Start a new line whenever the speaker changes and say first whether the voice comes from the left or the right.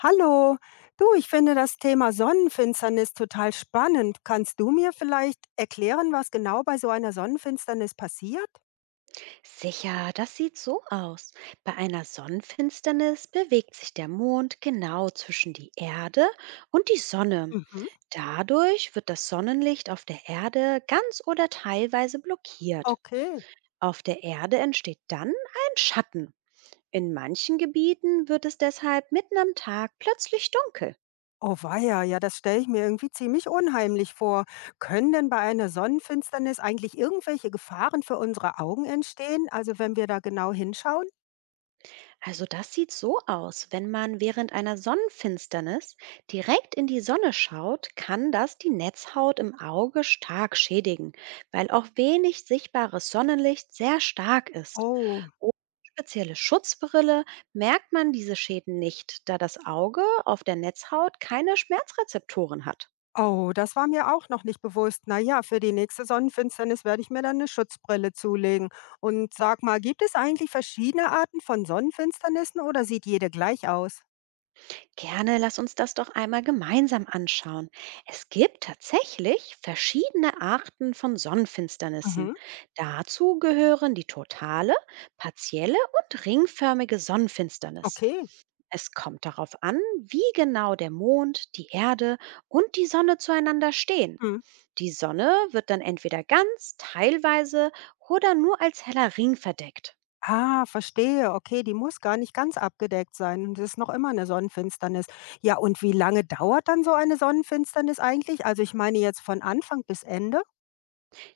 left: Hallo, du, ich finde das Thema Sonnenfinsternis total spannend. Kannst du mir vielleicht erklären, was genau bei so einer Sonnenfinsternis passiert?
right: Sicher, das sieht so aus. Bei einer Sonnenfinsternis bewegt sich der Mond genau zwischen die Erde und die Sonne.
left: Mhm,
right: Dadurch wird das Sonnenlicht auf der Erde ganz oder teilweise blockiert.
left: okay.
right: Auf der Erde entsteht dann ein Schatten. In manchen Gebieten wird es deshalb mitten am Tag plötzlich dunkel.
left: Oh weia, ja, das stelle ich mir irgendwie ziemlich unheimlich vor. Können denn bei einer Sonnenfinsternis eigentlich irgendwelche Gefahren für unsere Augen entstehen, also wenn wir da genau hinschauen?
right: Also das sieht so aus. Wenn man während einer Sonnenfinsternis direkt in die Sonne schaut, kann das die Netzhaut im Auge stark schädigen, weil auch wenig sichtbares Sonnenlicht sehr stark ist.
left: Oh.
right: Ohne spezielle Schutzbrille merkt man diese Schäden nicht, da das Auge auf der Netzhaut keine Schmerzrezeptoren hat.
left: Oh, das war mir auch noch nicht bewusst. Na ja, für die nächste Sonnenfinsternis werde ich mir dann eine Schutzbrille zulegen. Und sag mal, gibt es eigentlich verschiedene Arten von Sonnenfinsternissen oder sieht jede gleich aus?
right: Gerne, lass uns das doch einmal gemeinsam anschauen. Es gibt tatsächlich verschiedene Arten von Sonnenfinsternissen.
left: Mhm,
right: Dazu gehören die totale, partielle und ringförmige Sonnenfinsternis.
left: okay.
right: Es kommt darauf an, wie genau der Mond, die Erde und die Sonne zueinander stehen.
left: Mhm.
right: Die Sonne wird dann entweder ganz, teilweise oder nur als heller Ring verdeckt.
left: Ah, verstehe. Okay, die muss gar nicht ganz abgedeckt sein, das ist noch immer eine Sonnenfinsternis. Ja, und wie lange dauert dann so eine Sonnenfinsternis eigentlich? Also, ich meine jetzt von Anfang bis Ende?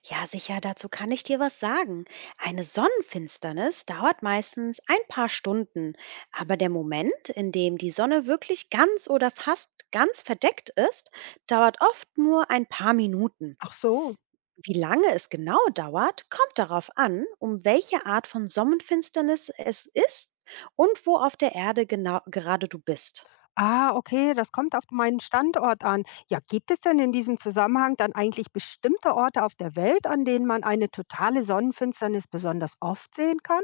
right: Ja, sicher, dazu kann ich dir was sagen. Eine Sonnenfinsternis dauert meistens ein paar Stunden, aber der Moment, in dem die Sonne wirklich ganz oder fast ganz verdeckt ist, dauert oft nur ein paar Minuten.
left: Ach so.
right: Wie lange es genau dauert, kommt darauf an, um welche Art von Sonnenfinsternis es ist und wo auf der Erde genau gerade du bist.
left: Ah, okay, das kommt auf meinen Standort an. Ja, gibt es denn in diesem Zusammenhang dann eigentlich bestimmte Orte auf der Welt, an denen man eine totale Sonnenfinsternis besonders oft sehen kann?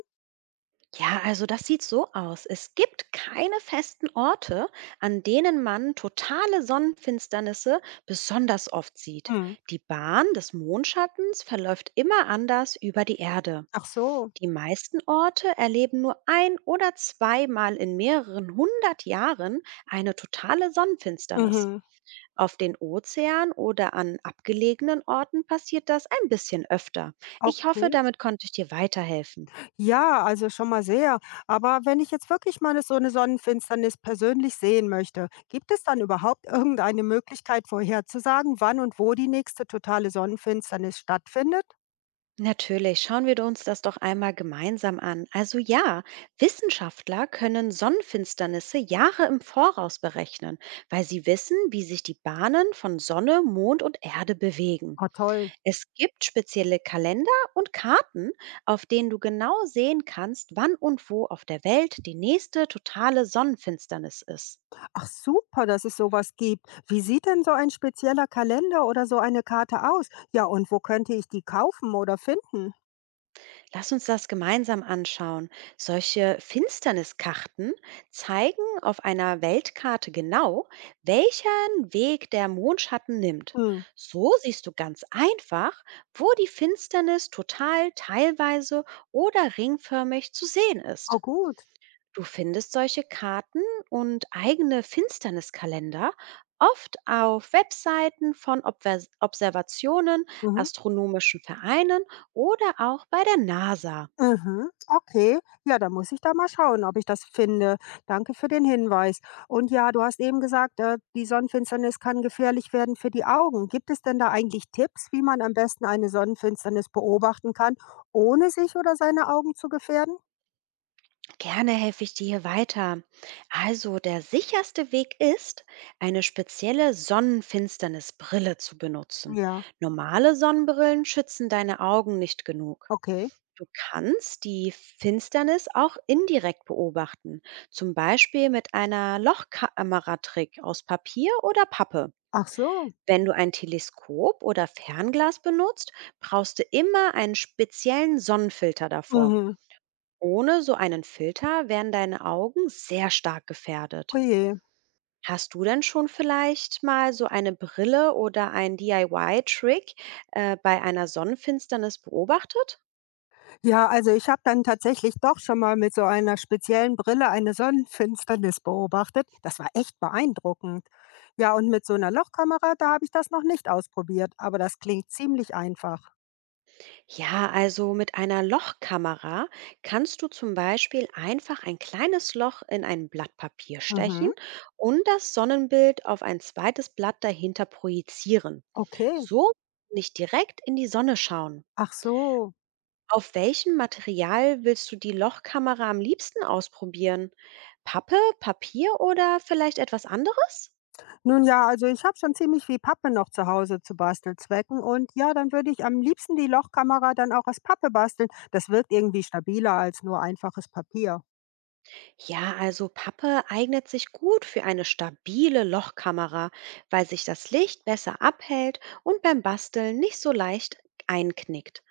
right: Ja, also das sieht so aus. Es gibt keine festen Orte, an denen man totale Sonnenfinsternisse besonders oft sieht.
left: Mhm.
right: Die Bahn des Mondschattens verläuft immer anders über die Erde.
left: Ach so.
right: Die meisten Orte erleben nur ein oder zweimal in mehreren hundert Jahren eine totale Sonnenfinsternis.
left: Mhm.
right: Auf den Ozean oder an abgelegenen Orten passiert das ein bisschen öfter. Ich hoffe,
left: Okay.
right: damit konnte ich dir weiterhelfen.
left: Ja, also schon mal sehr. Aber wenn ich jetzt wirklich mal so eine Sonnenfinsternis persönlich sehen möchte, gibt es dann überhaupt irgendeine Möglichkeit vorherzusagen, wann und wo die nächste totale Sonnenfinsternis stattfindet?
right: Natürlich, schauen wir uns das doch einmal gemeinsam an. Also ja, Wissenschaftler können Sonnenfinsternisse Jahre im Voraus berechnen, weil sie wissen, wie sich die Bahnen von Sonne, Mond und Erde bewegen.
left: Ah, toll.
right: Es gibt spezielle Kalender und Karten, auf denen du genau sehen kannst, wann und wo auf der Welt die nächste totale Sonnenfinsternis ist.
left: Ach super, dass es sowas gibt. Wie sieht denn so ein spezieller Kalender oder so eine Karte aus? Ja, und wo könnte ich die kaufen oder finden?
right: Lass uns das gemeinsam anschauen. Solche Finsterniskarten zeigen auf einer Weltkarte genau, welchen Weg der Mondschatten nimmt.
left: Hm.
right: So siehst du ganz einfach, wo die Finsternis total, teilweise oder ringförmig zu sehen
left: Oh
right: ist.
left: gut.
right: Du findest solche Karten und eigene Finsterniskalender oft auf Webseiten von Observationen,
left: Mhm.
right: astronomischen Vereinen oder auch bei der NASA.
left: Mhm. Okay. Ja, dann muss ich da mal schauen, ob ich das finde. Danke für den Hinweis. Und ja, du hast eben gesagt, die Sonnenfinsternis kann gefährlich werden für die Augen. Gibt es denn da eigentlich Tipps, wie man am besten eine Sonnenfinsternis beobachten kann, ohne sich oder seine Augen zu gefährden?
right: Gerne helfe ich dir hier weiter. Also der sicherste Weg ist, eine spezielle Sonnenfinsternisbrille zu benutzen.
left: Ja,
right: Normale Sonnenbrillen schützen deine Augen nicht genug.
left: okay.
right: Du kannst die Finsternis auch indirekt beobachten, zum Beispiel mit einer Lochkameratrick aus Papier oder Pappe.
left: Ach so.
right: Wenn du ein Teleskop oder Fernglas benutzt, brauchst du immer einen speziellen Sonnenfilter davor.
left: Mhm.
right: Ohne so einen Filter wären deine Augen sehr stark gefährdet.
left: Oje.
right: Hast du denn schon vielleicht mal so eine Brille oder ein DIY-Trick bei einer Sonnenfinsternis beobachtet?
left: Ja, also ich habe dann tatsächlich doch schon mal mit so einer speziellen Brille eine Sonnenfinsternis beobachtet. Das war echt beeindruckend. Ja, und mit so einer Lochkamera, da habe ich das noch nicht ausprobiert, aber das klingt ziemlich einfach.
right: Ja, also mit einer Lochkamera kannst du zum Beispiel einfach ein kleines Loch in ein Blatt Papier stechen
left: Mhm.
right: und das Sonnenbild auf ein zweites Blatt dahinter projizieren.
left: Okay.
right: So nicht direkt in die Sonne schauen.
left: Ach so.
right: Auf welchem Material willst du die Lochkamera am liebsten ausprobieren? Pappe, Papier oder vielleicht etwas anderes?
left: Nun ja, also ich habe schon ziemlich viel Pappe noch zu Hause zu Bastelzwecken und ja, dann würde ich am liebsten die Lochkamera dann auch aus Pappe basteln. Das wirkt irgendwie stabiler als nur einfaches Papier.
right: Ja, also Pappe eignet sich gut für eine stabile Lochkamera, weil sich das Licht besser abhält und beim Basteln nicht so leicht einknickt.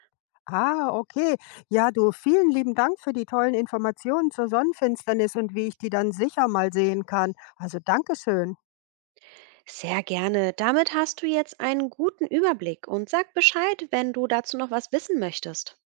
left: Ah, okay. Ja, du, vielen lieben Dank für die tollen Informationen zur Sonnenfinsternis und wie ich die dann sicher mal sehen kann. Also Dankeschön.
right: Sehr gerne. Damit hast du jetzt einen guten Überblick und sag Bescheid, wenn du dazu noch was wissen möchtest.